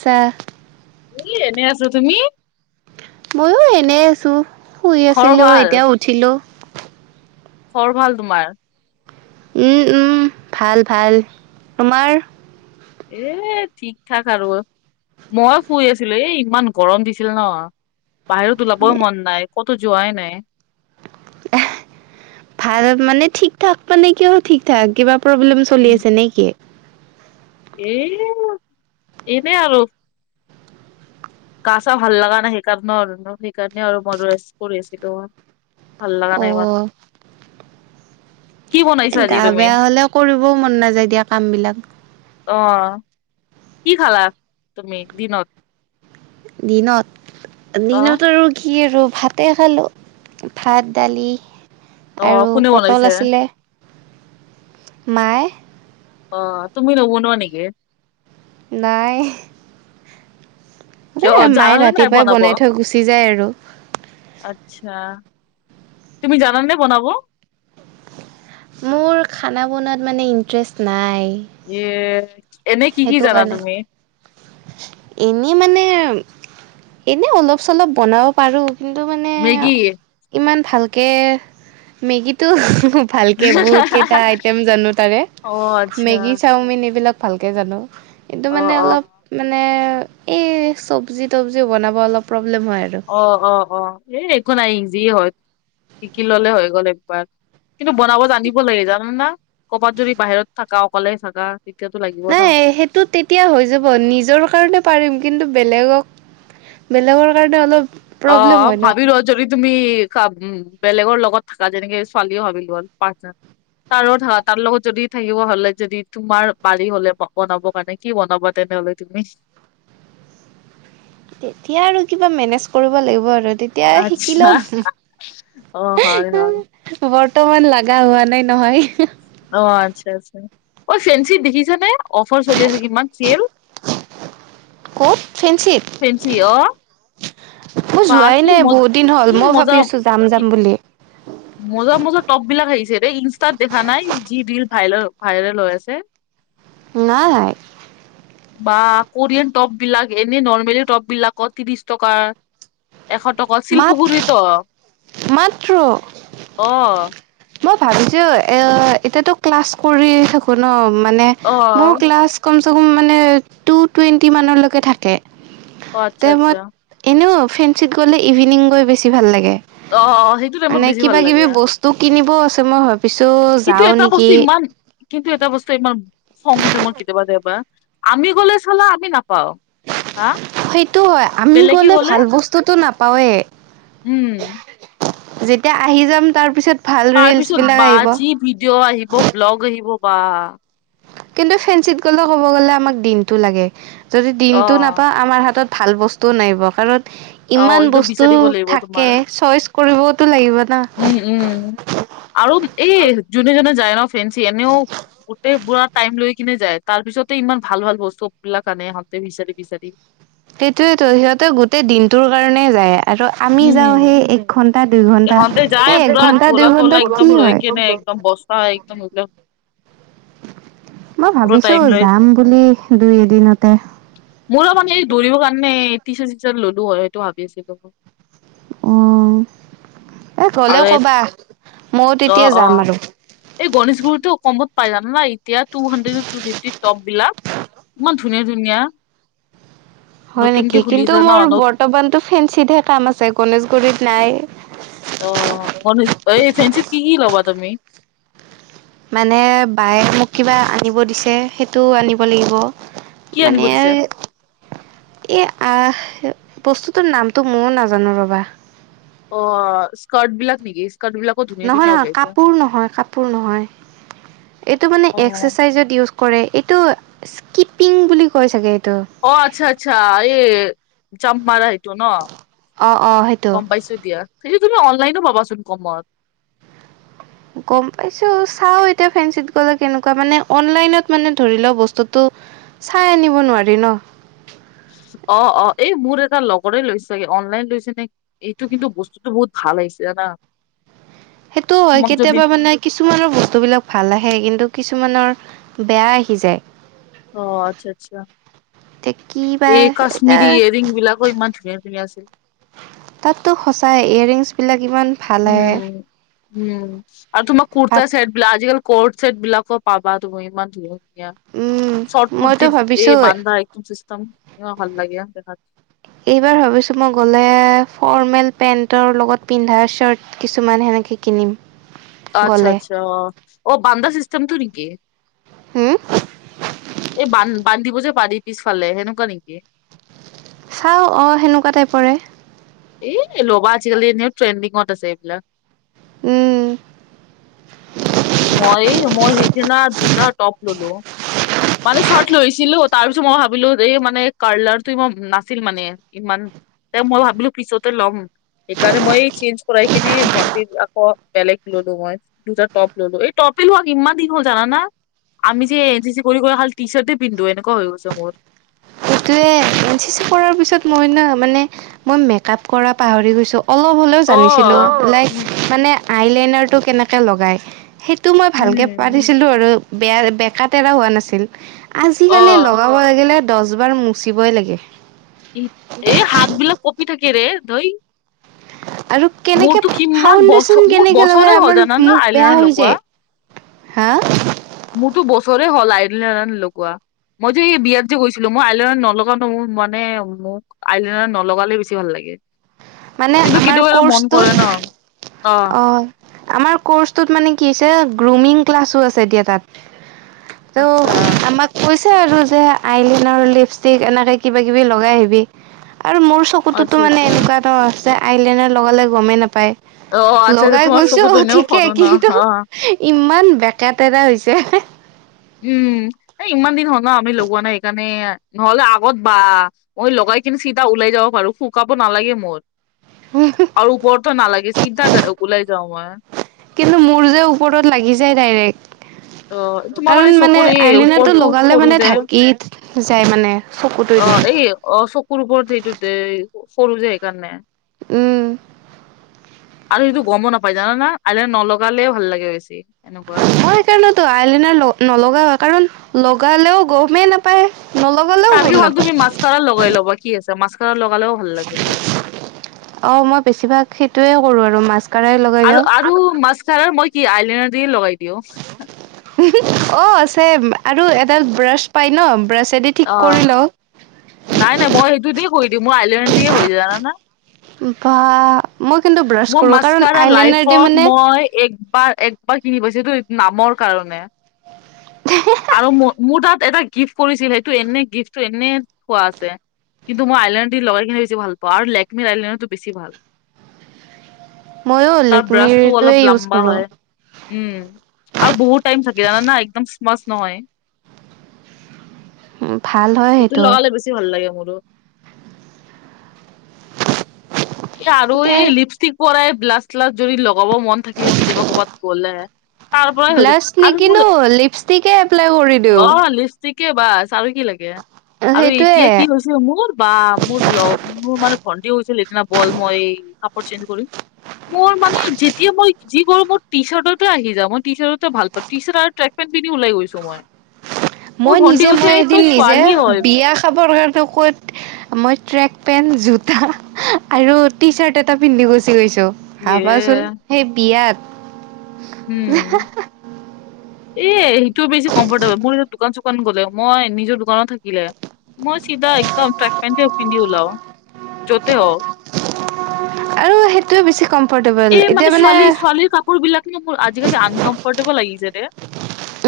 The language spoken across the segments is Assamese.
চাহ এ, এনেই আছো তুমি? মইয়ো এনেই আছোঁ। শুই খৰ আছিলোঁ ভাল, এতিয়া উঠিলোঁ খবৰ ভাল তোমাৰ? উম, উম, ভাল, ভাল, তোমাৰ? এ, ঠিক ঠাক আৰু মই শুই আছিলো, এই ইমান গৰম দিছিলে ন [inaudible] বাহিৰত ওলাবৈ মন নাই। ক'তো যোৱাই নাই। ভাল মানে ঠিক, মানে কিহৰ ঠিক ঠাক কিবা প্ৰব্লেম চলি আছে নেকি? এ, এনেই আৰু। গা-চা ভাল লগা নাই, সেইকাৰণে [unintelligible] আৰু সেইকাৰণে আৰু ম [unintelligible] কৰি আছিলো। ভাল লগা অ নাই ইমান। কি বনাইছা এ আজি গা তুমি বেয়া হ'লে কৰিবও মন নাযায় দিয়া কাম বিলাক। অ, কি খালা তুমি দিনত? দিনত, অ দিনত আৰু কি আৰু ভাতে খালো, ভাত, দালি অ আৰু কোনে বনাইছে পটল আছিলে। মায়ে। অ, তুমি নবনুৱা নেকি? নাই। কিয় সদায় মায়ে জানানে নাই ৰাতিপুৱাই বনাব বনাই থৈ গুচি যায় আৰু। আচ্ছা, তুমি জানা নে বনাব? মোৰ খানা বনুৱাত মানে ইণ্টাৰেষ্ট নাই। ইয়ে সেইটো কাৰণে এনেই মানে এনে অলপ চলপ বনাব পাৰো কিন্তু মানে মেগী ইমান ভালকে মেগীটো ভালকে বহুত কেইটা আইটেম জানো তাৰে অ আচ্ছা মেগী চাওমিন এইবিলাক তে জানো কিন্তু অ মানে অ অলপ মানে এই চব্জি তবজি বনাব অলপ প্ৰব্লেম হয় আৰু অ অ অ এই একো নাই ইজি হয় শিকি ললে হৈ গ'ল একবাৰ কিন্তু বনাব জানিব লাগে জানা না ক'ৰবাত যদি বাহিৰত থাকা অকলে থাকা তেতিয়াটো লাগি নাই সেইটো তেতিয়া হৈ যাব নিজৰ কাৰণে পাৰিম কিন্তু বেলেগক বেলেগৰ কাৰণে অলপ অ প্ৰব্লেম হয় ন ভাবি ল যদি তুমি কা উম বেলেগৰ লগত থাকা যেনেকে ছোৱালীও ভাবিলো হ'ল পাৰ্টনাৰ তাৰো থাকা তাৰ লগত যদি থাকিব হলে যদি তোমাৰ বাৰী হলে ব বনাবৰ কাৰণে কি বনাবা তেনেহ'লে তুমি তেতিয়া আৰু কিবা মেনেজ কৰিব লাগিব আৰু তেত তিয়া শিকি আচ্ছা লম অ হয় হয় বৰ্তমান লাগা হোৱা নাই নহয় অ আচ্ছা আচ্ছা অ ফেঞ্চি দেখিছ নে অফাৰ চলি আছে কিমান চেয়েল ক'ত ফেনঞ্চিত ফেঞ্চি অ মোৰ বা যোৱাই কি নাই মজ বহুত দিন কি হ'ল মই মজা ভাবি আছো যাম কি যাম বুলি মজা মজা টপ বিলাক আহিছে দেই ইনষ্টাত দেখা নাই যি ৰিল ভাইল ভাইৰেল হৈ আছে [unintelligible] নাই বা কোৰিয়ান টপ বিলাক এনে নৰ্মেলি টপ বিলাকৰ ত্ৰিশ টকা এশ টকা মাত শিলপুখুৰী ত মাত্ৰ অ মই ভাবিছো এ এতিয়াতো ক্লাছ কৰি থাকো ন মানে অ মোৰ ক্লাছ কম চকম মানে টু টুয়েণ্টি মানলৈকে থাকে আচ্ছা টাইমত আচ্ছা এনেও ফেঞ্চিত গ'লে ইভিনিং গৈ বেছি ভাল লাগে অ অ সেইটোত টাইমত বেছি ভাল লাগে তো কিনিবও আছে মই ভাবিছোঁ কিন্তু যাওঁ এটা নিকি বস্তু ইমান কিন্তু এটা বস্তু ইমান খং উঠে মই কেতিয়াবা কেতিয়াবা আমি গলে চালা আমি নাপাওঁ সেইটো হয় আমি গলে ভাল বস্তুটো নাপাওৱে উম যেতিয়া আহি যাম তাৰ পিছত ভাল ৰিলচ তাৰপিছত বিলাক বা আহিব যি ভিডিঅ' আহিব ব্লগ আহিব বা কিন্তু ফেঞ্চিত গলো ক'ব গলে আমাক দিনটো লাগে যদি অ দিনটো নাপা আমাৰ হাতত ভাল বস্তুও নাহিব কাৰণ অ ইমান একদম বস্তু বিচাৰিব লাগিব থাকে তোমাৰ চইচ কৰিবতো লাগিব ন উম উম আৰু এই জোনে জোনে যায় ন ফ্ৰেঞ্চি এনেও গোটেই পোৰা টাইম লৈ কিনে যায় তাৰ পিছতে ইমান ভাল ভাল বস্তুবিলাক আনে সিহঁতে বিচাৰি বিচাৰি সেইটোৱেইটো সিহঁতে গোটেই দিনটোৰ কাৰণে যায়। আৰু আমি উম যাওঁ সেই একঘন্টা দুইঘন্টা ইহঁতে যায় সেই পুৰা একঘণ্টা দুই ঘন্টাত কি হয়? অ', বস্তা একদম একদম মই পুৰা ভাবিছোঁ টাইম লৈ যাম বুলি দুই এদিনতে। মোৰো মানে দৌৰিব কাৰণে টিশ্বাৰ্ট চিশ্বাৰ্ট ললো হয় সেইটো ভাবি আছিলোঁ। উম, এ গ'লে আৰু কবা ময়ো অ তেতিয়া যাম অ আৰু এই গণেশগুৰিটো কমত পাই জানা নে এতিয়া টু হাণ্ড্ৰেড টো ফিফটিত টপ বিলাক। ইমান ধুনীয়া ধুনীয়া। হয় নতুনকে নেকি কিন্তু খুলিছে ন মোৰ ন বৰ্তমানতো ফেঞ্চিতহে কাম আছে গণেশগুৰিত নাই। অ', [unintelligible] এই ফেঞ্ছীত কি কি ল'বা তুমি? মানে বায়ে মোক কিবা আনিব দিছে সেইটোও আনিব লাগিব। কি মানে আনিব দিছে এ, আহ বস্তুটোৰ নামটো ময়োঁ নাজানো ৰবা। অ', স্কাৰ্ট বিলাক নেকি? স্কাৰ্ট বিলাকো ধুনীয়া নহয় ধুনীয়া নহয় ওলাইছে কাপোৰ নহয় কাপোৰ নহয় এইটো মানে অ এক্সাৰচাইজত ইউজ কৰে এইটো স্কিপিং বুলি কয় চাগে এইটো। অ' আচ্ছা আচ্ছা এই জাম্পমাৰা হেতু। ন? অ', অ', সেইটো। গম পাইছোঁ দিয়া সেইটো তুমি অনলাইনো পাবা চোন কমত। গম পাইছোঁ চাও এতিয়া ফেঞ্ছিত গ'লে কেনেকুৱা মানে অনলাইনত মানে ধৰি লও বস্তুটো চাই আনিব নোৱাৰি ন? অ', অ' এই মোৰ এটা লগৰে লৈছে চাগে অনলাইন লৈছে নেকি? এইটো কিন্তু বস্তুটো বহুত ভাল আহিছে জানা? সেইটোও হয় তোমাক যদি কেতিয়াবা মানে কিছুমানৰ বস্তুবিলাক ভাল আহে কিন্তু কিছুমানৰ বেয়া আহি যায়। অ', আচ্ছা, আচ্ছা এতিয়া কি বা এই এতিয়া কাশ্মিৰি য়াৰিং বিলাকো ইমান ধুনীয়া ধুনীয়া আছে। তাততো সচাই ইয়াৰিংছ বিলাক ইমান ভাল আহে উম, উম আৰু তোমাৰ ভাব কুৰতা চেট [unintelligible] কৰ্ট ছেট বিলাকো পাবা তুমি ইমান ধুনীয়া। উম চৰ্ট মইতো কুৰ্তিৰ ভাবিছো এই বান্ধা একদম চিষ্টেম ভাল লাগে দেখাত এইবাৰ ভাবিছোঁ মই গ'লে ফৰ্মেল পেণ্টৰ লগত পিন্ধা শ্বাৰ্ট কিছুমান সেনেকে কিনিম। আচ্ছা গ'লে আচ্ছা অ', বান্দা চিষ্টেমটো নেকি? হুম? এই বান-বান্ধিব যে পাৰি পিছফালে সেনেকুৱা নেকি? চাওঁ অ' সেনেকুৱা টাইপৰে। এ ল'বা আজিকালি এনে ট্ৰেণ্ডিঙত আছে এইবিলাক। উম মই, মই সেইদিনা দুটা টপ ললো। মানে চৰ্ট লৈছিলো তাৰ পিছত মই ভাবিলো এই মানে কালাৰটো ইমান নাছিল মানে। ইমান তে মই ভাবিলোঁ পিছতে ল'ম। সেইকাৰণে মই চেঞ্জ কৰাই কিনে ভণ্টিৰ আকৌ বেলেগ ললোঁ মই। দুটা টপ ললোঁ এই টপ [unintelligible] ইমান দিন হল জানা না? আমি যে এন চি চি কৰিবলে খালি টি চাৰ্টে পিন্ধো এনেকুৱা হৈ গৈছে মোৰ। সেইটোৱে এন চি চি কৰাৰ পিছত মই ন, মানে মই মেকআপ কৰা পাহৰি গৈছোঁ। অলপ হ'লেও অ জানিছিলোঁ, লাইক উম মানে আই লেইনাৰটো কেনেকৈ লগাই সে টো মই ভালকে উম পাৰিছিলো আৰু বেয়া বেকা তেৰা হোৱা নাছিল। অ আজিকালি লগাব লাগিলে দচ বাৰ মুচিবই লাগে। এ হাত বিলাক কঁপি থাকে ৰে ধই। আৰু কেনেকে মোৰতো কিমান বছৰ ফাউডেশ্যন মোৰ কেনেকে বছৰে লগাই হ'ল আমাৰ জানানা মুখ বেয়া আইলাইনাৰ হৈ লগোৱা যায়। হা? মোৰতো বছৰে হ'ল আইলিনা লগোৱা। মই যে এই বিয়াত যে গৈছিলো, মই আইলিনাৰ নলগাঁও নহয়, মোৰ মানে মোৰ আইলিনাৰ নলগাঁলে বেছি ভাল লাগে। মানে কিন্তু আমাৰ কেতিয়াবা এটা মন কৰে ন কৰ্চটোত, অ'। আমাৰ কৰ্চটোত মানে কি হৈছে, গ্ৰুমিং ক্লাছো আছে এতিয়া তাত। ত' আচ্ছা। আমাক কৈছে আৰু যে আইলিনাৰ, লিপষ্টিক এনেকে কিবা কিবি লগাই আহিবি আৰু মোৰ আচ্ছা চকুতোতো মানে আচ্ছা এনেকুৱা ত' আছে, আইলিনাৰ লগালে গমেই নাপায়। অ আচ্ছা আচ্ছা লগাই তোমাৰ গৈছো চকুত এনেও ঠিকে, সৰু ন কিন্তু অ ইমান বেকা টেৰা হৈছে। উম, এই ইমান দিন হ'ল ন আমি লগোৱা নাই সেইকাৰণে নহ'লে আগত বা মই লগাই কিনি চিধা ওলাই যাব পাৰো শুকাব নালাগে মোৰ। আৰু ওপৰতটো নালাগে চিধা ওলাই যাওঁ মই। কিন্তু মোৰ যে ওপৰত লাগি যায় ডাইৰেক্ট। অ তোমাৰ কাৰণ মানে চকুৰ এই আইলিনাটো ওপৰতো লগালে সৰু মানে যে ঢাকি, যায় মানে। চকুটোৱেদি। অ', এই এ অ', চকুৰ ওপৰত সেইটোতে সৰু যে সেইকাৰণে। উম। আৰু সেইটো গ'মো নাপাই, জানা না আইলিনাৰ নলগালেয়ে ভাল লাগে বেছি এনেকুৱা। মই সেইকাৰণটো আইলিনা লগ নলগাঁও, কাৰণ লগালেঁও গমেই নাপায়, নল তাতকে ভাল তুমি মাছকাৰা লগাই ল'বা, কি আছে মাছকাৰা লগালেও ভাল লাগেতো। অ', মই বেছিভাগ সেইটোৱে কৰো, আৰু মাছ আৰু, আৰু মাছকাৰাৰ মই কি আইলিনাৰ দিয়ে লগাই দিওঁ। অ', ছেম আৰু এডাল ব্ৰাছ পাই ন ব্ৰাছেদি ঠিক অ কৰি লওঁ। নাই নাই, মই সেইটো দি কৰি দিওঁ, মোৰ আইলিনা দিয় হৈ যায় জানানা। বা মই কিন্তু ব্ৰাছ মোৰ কৰোঁ কাৰণ মাছকাৰা আইলাইনাৰ দি লাইফত মানে মই একবাৰ এক মই কিনি পাইছো এইটো নামৰ কাৰণে, আৰু মো মোৰ তাত এটা গিফ্ট কৰিছিল, সেইটো এনেই গিফ্টটো এনে থোৱা আছে, কিন্তু মই আইলিনা দি লগাই কিনে বেছি ভাল পাওঁ, আৰু লেকমি আইলিনাটো বেছি ভাল। ময়ো তাৰ ব্ৰাছটো লেকমিৰটোৱে অলপ ইউজ লাম্বা কৰোঁ হ'য়। উম, আৰু বহুত টাইম থাকে জানা না একদম স্মাচ নহয়। [inaudible] ভাল হয় সেইটো। বেছি ভাল লাগে মোৰো। এ আৰু এতিয়া এই লিপষ্টিক পৰাই ব্লাছ চিলাছ যদি লগাব মন থাকিলে কেতিয়াবা কৰ'বাত গ'লে, তাৰ পৰাই হয় আৰু মোৰ থিকেই এপ্লাই কৰিম। অ', লিপষ্টিকে বাছ, আৰু কি লাগে আৰু, এতিয়া সেইটোৱে কি হৈছে মোৰ বা মোৰ লগ মোৰ মানে ভণ্টিও হৈছিল, সেইদিনা বল মই কাপোৰ চেঞ্জ কৰিম। মোৰ মানে যেতিয়া মই যি কৰো, মোৰ টি চাৰ্টতে আহি যাওঁ, মই টি চাৰ্টতে ভাল পাওঁ। টি চাৰ্ট আৰু ট্ৰেক পেন পিন্ধি উলাই গৈছো মই। মোৰ মই ভন্টি নিজে কৈছে মই এদিন তই নিজে ছোৱালী হয় বিয়া খাবৰ কাৰণে ক'ত মই ট্ৰেক পেন্ট, জোতা আৰু টি চাৰ্ট এটা পিন্ধি গুচি গৈছো। ভাবাচোন ইয়ে সেই বিয়াত উম। এ সেইটো বেছি কমফৰ্টেবল। মোৰ দোকান চোকান গ'লে মই নিজৰ দোকানত থাকিলে মই চিধা একদম ট্ৰেক পেণ্টে পিন্ধি উলাও য'তে হওক। আৰু সেইটোৱে বেছি কমফৰ্টেবল। এই এতিয়া মানে ছোৱালী [unintelligible] মোৰ আজিকালি আনকমফৰ্টেবল লাগিছে ৰে।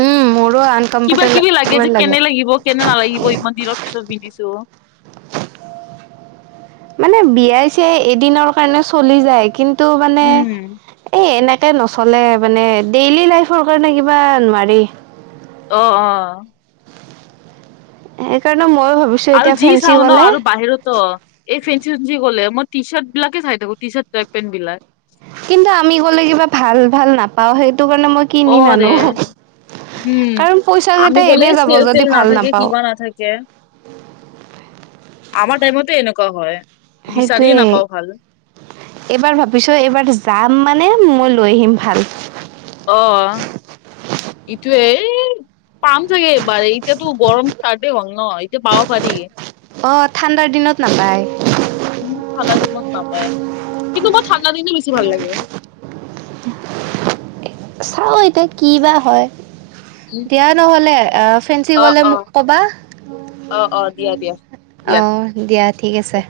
উম মোৰো কিবা কিবি লাগে যে আনকমফৰ্টেবল কেনে লাগিব, কেনে নালাগিব ইমান দিনত পিছত পিন্ধিছো। মানে বিয়াই-চিয়াই এদিনৰ কাৰণে চলি যায় কিন্তু মানে উম এ এনেকে নচলে মানে ডেইলি লাইফৰ কাৰণে কিবা নোৱাৰি। অ অ। সেইকাৰণে ময়ো ভাবিছো আৰু এতিয়া যি ফেঞ্চি চাউন ন গ'লে আৰু বাহিৰতো এই ফেঞ্চি-চেঞ্চি গ'লে মই টিচাৰ্ট বিলাকেই চাই থাকো টি চাৰ্ট পেন্ট বিলাক। কিন্তু আমি গ'লে কিবা ভাল ভাল নাপাওঁ, সেইটো কাৰণে মই অ কিনি নানো। ৰে উম কাৰণ পইচা আমি কেইটা গ'লে এনে যাব যদি চেল-তেল ভাল নাথাকে, নাপাওঁ কিবা নাথাকে। আমাৰ টাইমতে এনেকুৱা হয়। বিচাৰিয়ে সেইটোৱে। নাপাও ভাল এইবাৰ ভাবিছোঁ এইবাৰ যাম মানে মই লৈ আহিম ভাল। অ ইটোৱে এই পাম চাগে এবাৰে, এতিয়াতো গৰম ষ্টাৰ্টেই হ'ল ন? এতিয়া পাব পাৰি। অ ঠাণ্ডাৰ দিনত নাপায়। উম ঠাণ্ডা দিনত নাপায়। কিন্তু মই ঠাণ্ডা দিন বেছি ভাল লাগে। চাও এতিয়া কিবা হয়। উম দিয়া নহ'লে আহ ফেঞ্চি অ গ'লে অ মোক কবা। অ অ দিয়া দিয়া অ দিয়া দিয়া ঠিক আছে।